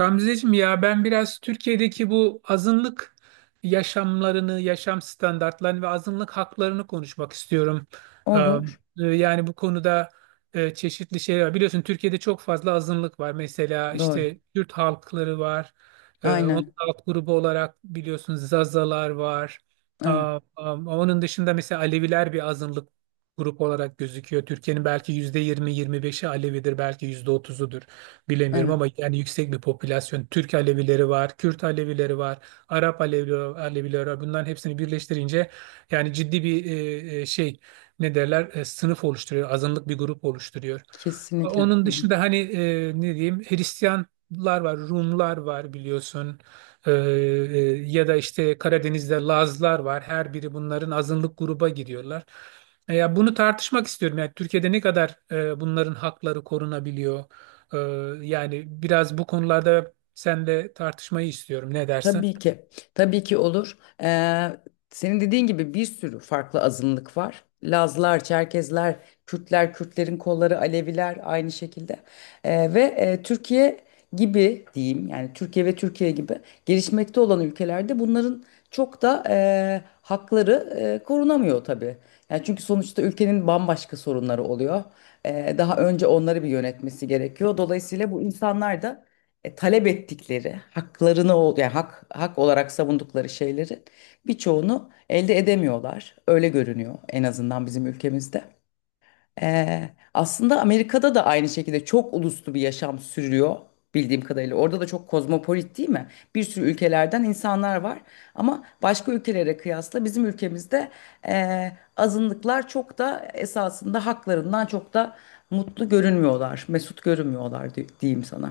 Ramziciğim ya ben biraz Türkiye'deki bu azınlık yaşamlarını, yaşam standartlarını ve azınlık haklarını konuşmak istiyorum. Ee, Olur. Yani bu konuda çeşitli şeyler var. Biliyorsun Türkiye'de çok fazla azınlık var. Mesela Doğru. işte Kürt halkları var. Onun Aynen. alt grubu olarak biliyorsun Zazalar var. Evet. Onun dışında mesela Aleviler bir azınlık grup olarak gözüküyor. Türkiye'nin belki %20, yirmi 25'i Alevidir, belki %30'udur bilemiyorum Evet. ama yani yüksek bir popülasyon. Türk Alevileri var, Kürt Alevileri var, Arap Alevileri, Alevileri var. Bunların hepsini birleştirince yani ciddi bir şey ne derler sınıf oluşturuyor, azınlık bir grup oluşturuyor. Kesinlikle. Onun Hı hı. dışında hani ne diyeyim Hristiyanlar var, Rumlar var biliyorsun. E, e, Ya da işte Karadeniz'de Lazlar var. Her biri bunların azınlık gruba giriyorlar. Ya bunu tartışmak istiyorum. Yani Türkiye'de ne kadar bunların hakları korunabiliyor? Ee, Yani biraz bu konularda senle tartışmayı istiyorum. Ne dersin? Tabii ki, tabii ki olur. Senin dediğin gibi bir sürü farklı azınlık var. Lazlar, Çerkezler, Kürtler, Kürtlerin kolları, Aleviler aynı şekilde. Ve Türkiye gibi diyeyim yani Türkiye ve Türkiye gibi gelişmekte olan ülkelerde bunların çok da hakları korunamıyor tabii. Yani çünkü sonuçta ülkenin bambaşka sorunları oluyor. Daha önce onları bir yönetmesi gerekiyor. Dolayısıyla bu insanlar da talep ettikleri yani hak olarak savundukları şeylerin birçoğunu elde edemiyorlar. Öyle görünüyor en azından bizim ülkemizde. Aslında Amerika'da da aynı şekilde çok uluslu bir yaşam sürüyor bildiğim kadarıyla. Orada da çok kozmopolit, değil mi? Bir sürü ülkelerden insanlar var ama başka ülkelere kıyasla bizim ülkemizde azınlıklar çok da esasında haklarından çok da mutlu görünmüyorlar, mesut görünmüyorlar diyeyim sana.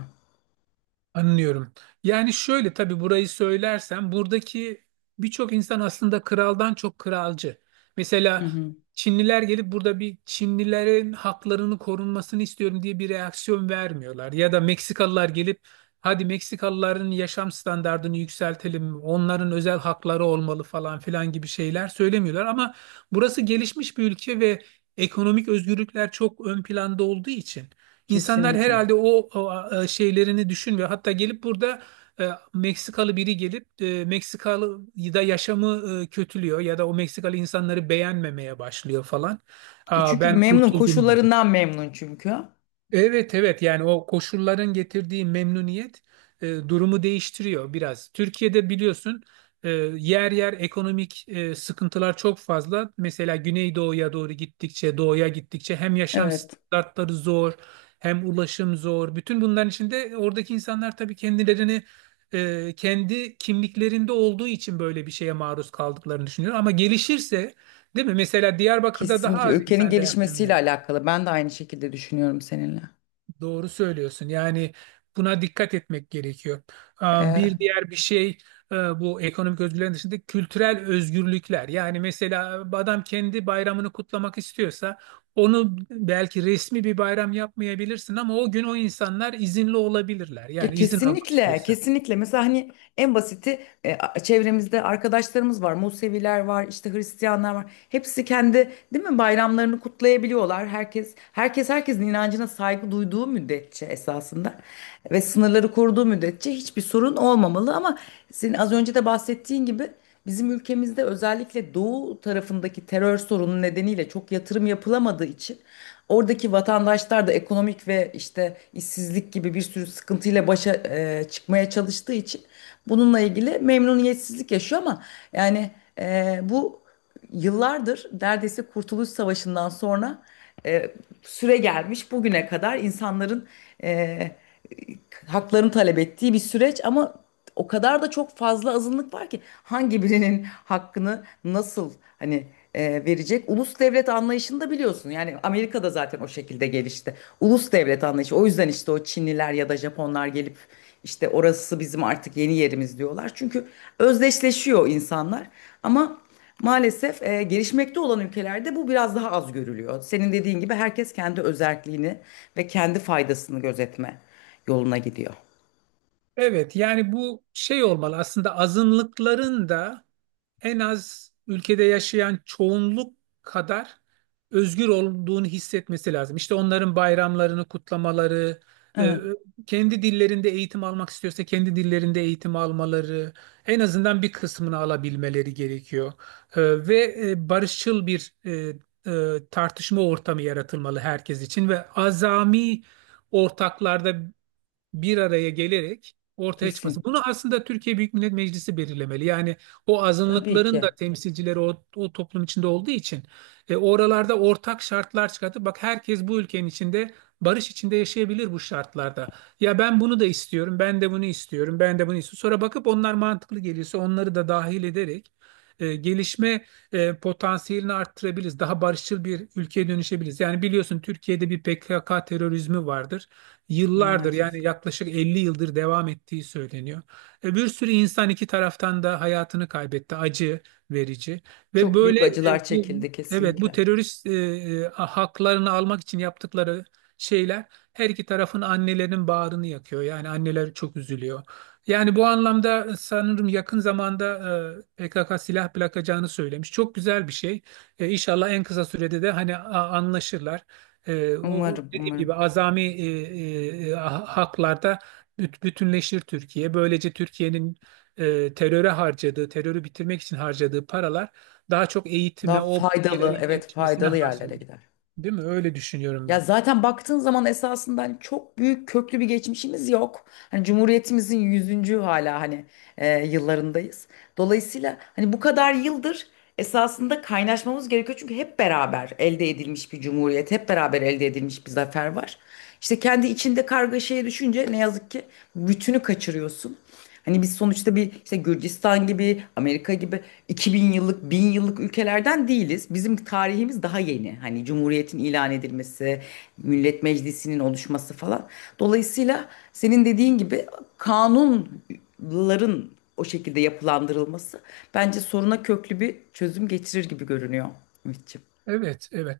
Anlıyorum. Yani şöyle tabii burayı söylersem buradaki birçok insan aslında kraldan çok kralcı. Hı Mesela hı. Çinliler gelip burada bir Çinlilerin haklarını korunmasını istiyorum diye bir reaksiyon vermiyorlar. Ya da Meksikalılar gelip hadi Meksikalıların yaşam standartını yükseltelim, onların özel hakları olmalı falan filan gibi şeyler söylemiyorlar. Ama burası gelişmiş bir ülke ve ekonomik özgürlükler çok ön planda olduğu için. İnsanlar Kesinlikle. herhalde şeylerini düşünmüyor. Hatta gelip burada Meksikalı biri gelip Meksikalı da yaşamı kötülüyor ya da o Meksikalı insanları beğenmemeye başlıyor falan. E çünkü Ben memnun, kurtuldum gibi. koşullarından memnun çünkü. Evet, evet, yani o koşulların getirdiği memnuniyet durumu değiştiriyor biraz. Türkiye'de biliyorsun e, yer yer ekonomik sıkıntılar çok fazla. Mesela Güneydoğu'ya doğru gittikçe, doğuya gittikçe hem yaşam Evet, standartları zor, hem ulaşım zor. Bütün bunların içinde oradaki insanlar tabii kendilerini kendi kimliklerinde olduğu için böyle bir şeye maruz kaldıklarını düşünüyor. Ama gelişirse, değil mi? Mesela Diyarbakır'da daha kesinlikle az ülkenin insan reaksiyon gelişmesiyle veriyor. alakalı. Ben de aynı şekilde düşünüyorum seninle. Doğru söylüyorsun. Yani buna dikkat etmek gerekiyor. Ee, E, Bir diğer bir şey bu ekonomik özgürlüklerin dışında kültürel özgürlükler. Yani mesela adam kendi bayramını kutlamak istiyorsa onu belki resmi bir bayram yapmayabilirsin ama o gün o insanlar izinli olabilirler. ya Yani izin almak kesinlikle, istiyorsa. kesinlikle. Mesela hani en basiti, çevremizde arkadaşlarımız var, Museviler var, işte Hristiyanlar var. Hepsi kendi, değil mi, bayramlarını kutlayabiliyorlar. Herkes herkesin inancına saygı duyduğu müddetçe esasında ve sınırları koruduğu müddetçe hiçbir sorun olmamalı. Ama senin az önce de bahsettiğin gibi, bizim ülkemizde özellikle doğu tarafındaki terör sorunu nedeniyle çok yatırım yapılamadığı için oradaki vatandaşlar da ekonomik ve işte işsizlik gibi bir sürü sıkıntıyla başa çıkmaya çalıştığı için bununla ilgili memnuniyetsizlik yaşıyor ama yani bu yıllardır neredeyse Kurtuluş Savaşı'ndan sonra e, süre gelmiş bugüne kadar insanların e, haklarını talep ettiği bir süreç ama o kadar da çok fazla azınlık var ki hangi birinin hakkını nasıl hani verecek? Ulus devlet anlayışını da biliyorsun. Yani Amerika'da zaten o şekilde gelişti. Ulus devlet anlayışı. O yüzden işte o Çinliler ya da Japonlar gelip işte orası bizim artık yeni yerimiz diyorlar. Çünkü özdeşleşiyor insanlar. Ama maalesef gelişmekte olan ülkelerde bu biraz daha az görülüyor. Senin dediğin gibi herkes kendi özerkliğini ve kendi faydasını gözetme yoluna gidiyor. Evet yani bu şey olmalı aslında azınlıkların da en az ülkede yaşayan çoğunluk kadar özgür olduğunu hissetmesi lazım. İşte onların bayramlarını kutlamaları, e, Evet, kendi dillerinde eğitim almak istiyorsa kendi dillerinde eğitim almaları, en azından bir kısmını alabilmeleri gerekiyor. Ve barışçıl bir tartışma ortamı yaratılmalı herkes için ve azami ortaklarda bir araya gelerek ortaya çıkması. kesin. Bunu aslında Türkiye Büyük Millet Meclisi belirlemeli. Yani o Tabii azınlıkların da ki. temsilcileri o toplum içinde olduğu için oralarda ortak şartlar çıkartıp bak herkes bu ülkenin içinde barış içinde yaşayabilir bu şartlarda. Ya ben bunu da istiyorum, ben de bunu istiyorum, ben de bunu istiyorum. Sonra bakıp onlar mantıklı geliyorsa onları da dahil ederek gelişme potansiyelini arttırabiliriz. Daha barışçıl bir ülkeye dönüşebiliriz. Yani biliyorsun Türkiye'de bir PKK terörizmi vardır yıllardır Maalesef. yani yaklaşık 50 yıldır devam ettiği söyleniyor. Bir sürü insan iki taraftan da hayatını kaybetti. Acı verici ve Çok böyle büyük acılar çekildi evet bu kesinlikle. terörist haklarını almak için yaptıkları şeyler her iki tarafın annelerinin bağrını yakıyor. Yani anneler çok üzülüyor. Yani bu anlamda sanırım yakın zamanda PKK silah bırakacağını söylemiş. Çok güzel bir şey. İnşallah en kısa sürede de hani anlaşırlar. O Umarım, dediğim gibi umarım. azami haklarda bütünleşir Türkiye. Böylece Türkiye'nin teröre harcadığı, terörü bitirmek için harcadığı paralar daha çok Daha eğitime, o faydalı, bölgelerin evet gelişmesine faydalı yerlere harcanır. gider. Değil mi? Öyle düşünüyorum Ya ben. zaten baktığın zaman esasında hani çok büyük köklü bir geçmişimiz yok. Hani Cumhuriyetimizin yüzüncü hala hani yıllarındayız. Dolayısıyla hani bu kadar yıldır esasında kaynaşmamız gerekiyor. Çünkü hep beraber elde edilmiş bir cumhuriyet, hep beraber elde edilmiş bir zafer var. İşte kendi içinde kargaşaya düşünce ne yazık ki bütünü kaçırıyorsun. Hani biz sonuçta bir işte Gürcistan gibi, Amerika gibi 2000 yıllık, 1000 yıllık ülkelerden değiliz. Bizim tarihimiz daha yeni. Hani Cumhuriyet'in ilan edilmesi, Millet Meclisi'nin oluşması falan. Dolayısıyla senin dediğin gibi kanunların o şekilde yapılandırılması bence soruna köklü bir çözüm getirir gibi görünüyor, Ümitçiğim. Evet, evet.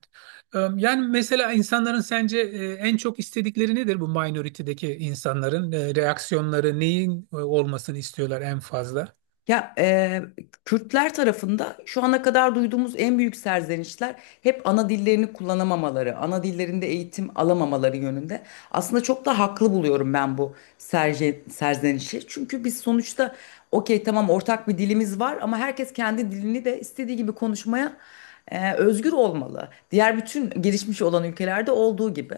Yani mesela insanların sence en çok istedikleri nedir bu minority'deki insanların? Reaksiyonları neyin olmasını istiyorlar en fazla? Ya Kürtler tarafında şu ana kadar duyduğumuz en büyük serzenişler hep ana dillerini kullanamamaları, ana dillerinde eğitim alamamaları yönünde. Aslında çok da haklı buluyorum ben bu serzenişi. Çünkü biz sonuçta okey tamam ortak bir dilimiz var ama herkes kendi dilini de istediği gibi konuşmaya özgür olmalı. Diğer bütün gelişmiş olan ülkelerde olduğu gibi.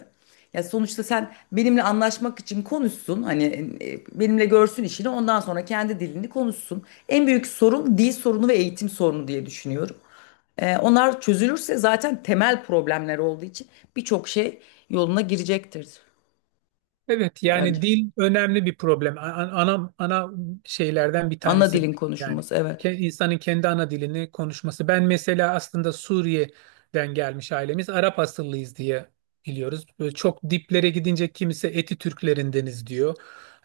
Ya sonuçta sen benimle anlaşmak için konuşsun. Hani benimle görsün işini. Ondan sonra kendi dilini konuşsun. En büyük sorun dil sorunu ve eğitim sorunu diye düşünüyorum. Onlar çözülürse zaten temel problemler olduğu için birçok şey yoluna girecektir Evet yani bence. dil önemli bir problem. Ana şeylerden bir Ana tanesi bu. dilin yani konuşulması, evet. Ke- insanın kendi ana dilini konuşması. Ben mesela aslında Suriye'den gelmiş ailemiz Arap asıllıyız diye biliyoruz. Böyle çok diplere gidince kimisi Eti Türklerindeniz diyor.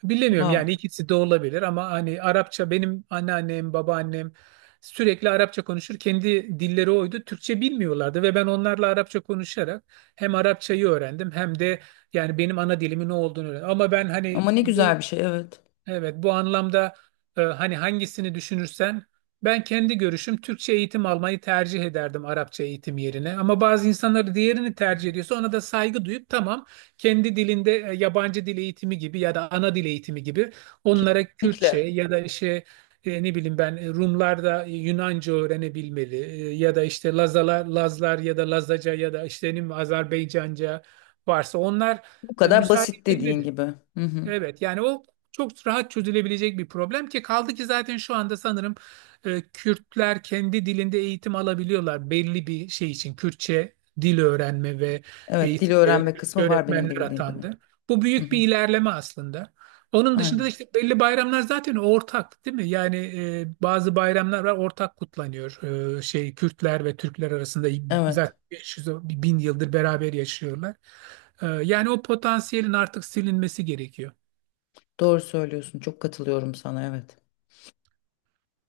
Bilemiyorum yani Wow. ikisi de olabilir ama hani Arapça benim anneannem, babaannem sürekli Arapça konuşur. Kendi dilleri oydu. Türkçe bilmiyorlardı ve ben onlarla Arapça konuşarak hem Arapçayı öğrendim hem de yani benim ana dilimin ne olduğunu öğren. Ama ben hani Ama ne bu güzel bir şey, evet. Evet, bu anlamda hani hangisini düşünürsen ben kendi görüşüm Türkçe eğitim almayı tercih ederdim Arapça eğitim yerine. Ama bazı insanlar diğerini tercih ediyorsa ona da saygı duyup tamam kendi dilinde yabancı dil eğitimi gibi ya da ana dil eğitimi gibi onlara Kürtçe Kesinlikle. ya da işte ne bileyim ben Rumlar da Yunanca öğrenebilmeli. Ya da işte Lazalar, Lazlar ya da Lazaca ya da işte ne bileyim, Azerbaycanca varsa onlar Bu kadar müsaade basit dediğin edilmeli. gibi. Hı hı. Evet yani o çok rahat çözülebilecek bir problem ki kaldı ki zaten şu anda sanırım Kürtler kendi dilinde eğitim alabiliyorlar belli bir şey için. Kürtçe dil öğrenme ve Evet, dil eğitimlere öğrenme Kürtçe kısmı var benim öğretmenler de bildiğim kadarıyla. atandı. Bu Hı büyük hı. bir ilerleme aslında. Onun dışında da Aynen. işte belli bayramlar zaten ortak değil mi? Yani bazı bayramlar var ortak kutlanıyor. Kürtler ve Türkler arasında Evet. zaten 500 bin yıldır beraber yaşıyorlar. Yani o potansiyelin artık silinmesi gerekiyor. Doğru söylüyorsun. Çok katılıyorum sana. Evet.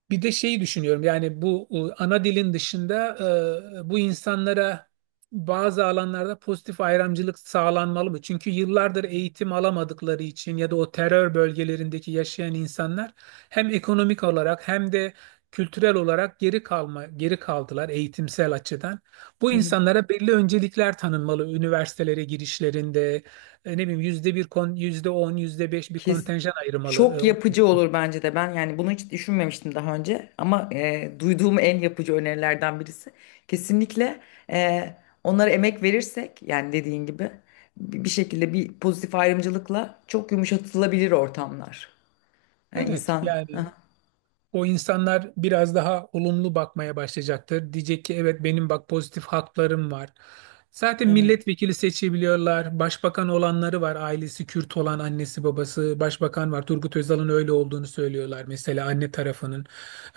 Bir de şeyi düşünüyorum yani bu ana dilin dışında bu insanlara bazı alanlarda pozitif ayrımcılık sağlanmalı mı? Çünkü yıllardır eğitim alamadıkları için ya da o terör bölgelerindeki yaşayan insanlar hem ekonomik olarak hem de kültürel olarak geri kaldılar eğitimsel açıdan. Bu Hı hı. insanlara belli öncelikler tanınmalı üniversitelere girişlerinde ne bileyim %1 yüzde on yüzde beş bir Kes. kontenjan Çok ayırmalı. Yapıcı olur bence de. Ben yani bunu hiç düşünmemiştim daha önce ama duyduğum en yapıcı önerilerden birisi. Kesinlikle e, onlara emek verirsek yani dediğin gibi bir şekilde bir pozitif ayrımcılıkla çok yumuşatılabilir ortamlar. Yani Evet insan. yani. Aha, O insanlar biraz daha olumlu bakmaya başlayacaktır. Diyecek ki evet benim bak pozitif haklarım var. Zaten evet. milletvekili seçebiliyorlar. Başbakan olanları var. Ailesi Kürt olan annesi babası başbakan var. Turgut Özal'ın öyle olduğunu söylüyorlar mesela anne tarafının.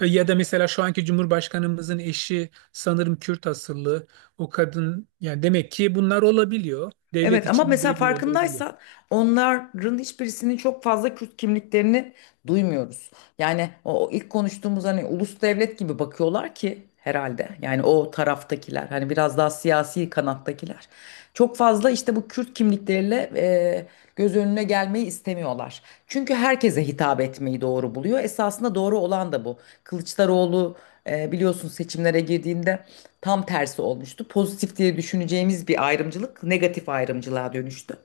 Ya da mesela şu anki Cumhurbaşkanımızın eşi sanırım Kürt asıllı. O kadın yani demek ki bunlar olabiliyor. Devlet Evet ama içinde mesela belli yerlere geliyor. farkındaysan onların hiçbirisinin çok fazla Kürt kimliklerini duymuyoruz. Yani o ilk konuştuğumuz hani ulus devlet gibi bakıyorlar ki herhalde. Yani o taraftakiler hani biraz daha siyasi kanattakiler. Çok fazla işte bu Kürt kimlikleriyle göz önüne gelmeyi istemiyorlar. Çünkü herkese hitap etmeyi doğru buluyor. Esasında doğru olan da bu. Kılıçdaroğlu biliyorsun seçimlere girdiğinde tam tersi olmuştu. Pozitif diye düşüneceğimiz bir ayrımcılık negatif ayrımcılığa dönüştü.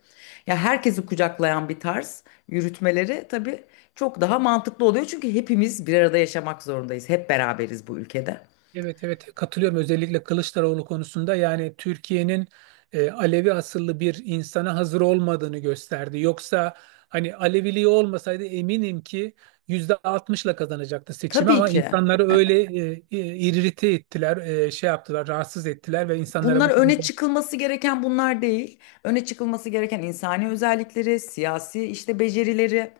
Ya herkesi kucaklayan bir tarz yürütmeleri tabii çok daha mantıklı oluyor. Çünkü hepimiz bir arada yaşamak zorundayız. Hep beraberiz bu ülkede. Evet, evet, katılıyorum özellikle Kılıçdaroğlu konusunda yani Türkiye'nin Alevi asıllı bir insana hazır olmadığını gösterdi. Yoksa hani Aleviliği olmasaydı eminim ki %60'la kazanacaktı seçimi Tabii ama ki. insanları öyle irrite ettiler, şey yaptılar, rahatsız ettiler ve insanlara Bunlar bu öne konuda. çıkılması gereken bunlar değil. Öne çıkılması gereken insani özellikleri, siyasi işte becerileri,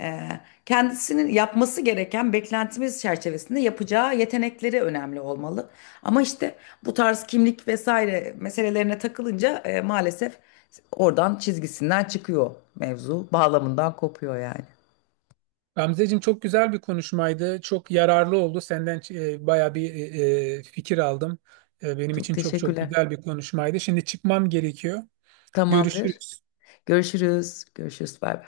e, kendisinin yapması gereken beklentimiz çerçevesinde yapacağı yetenekleri önemli olmalı. Ama işte bu tarz kimlik vesaire meselelerine takılınca maalesef oradan çizgisinden çıkıyor mevzu, bağlamından kopuyor yani. Gamzeciğim çok güzel bir konuşmaydı. Çok yararlı oldu. Senden baya bir fikir aldım. Benim Çok için çok çok teşekkürler. güzel bir konuşmaydı. Şimdi çıkmam gerekiyor. Tamamdır. Görüşürüz. Görüşürüz. Görüşürüz. Bay bay.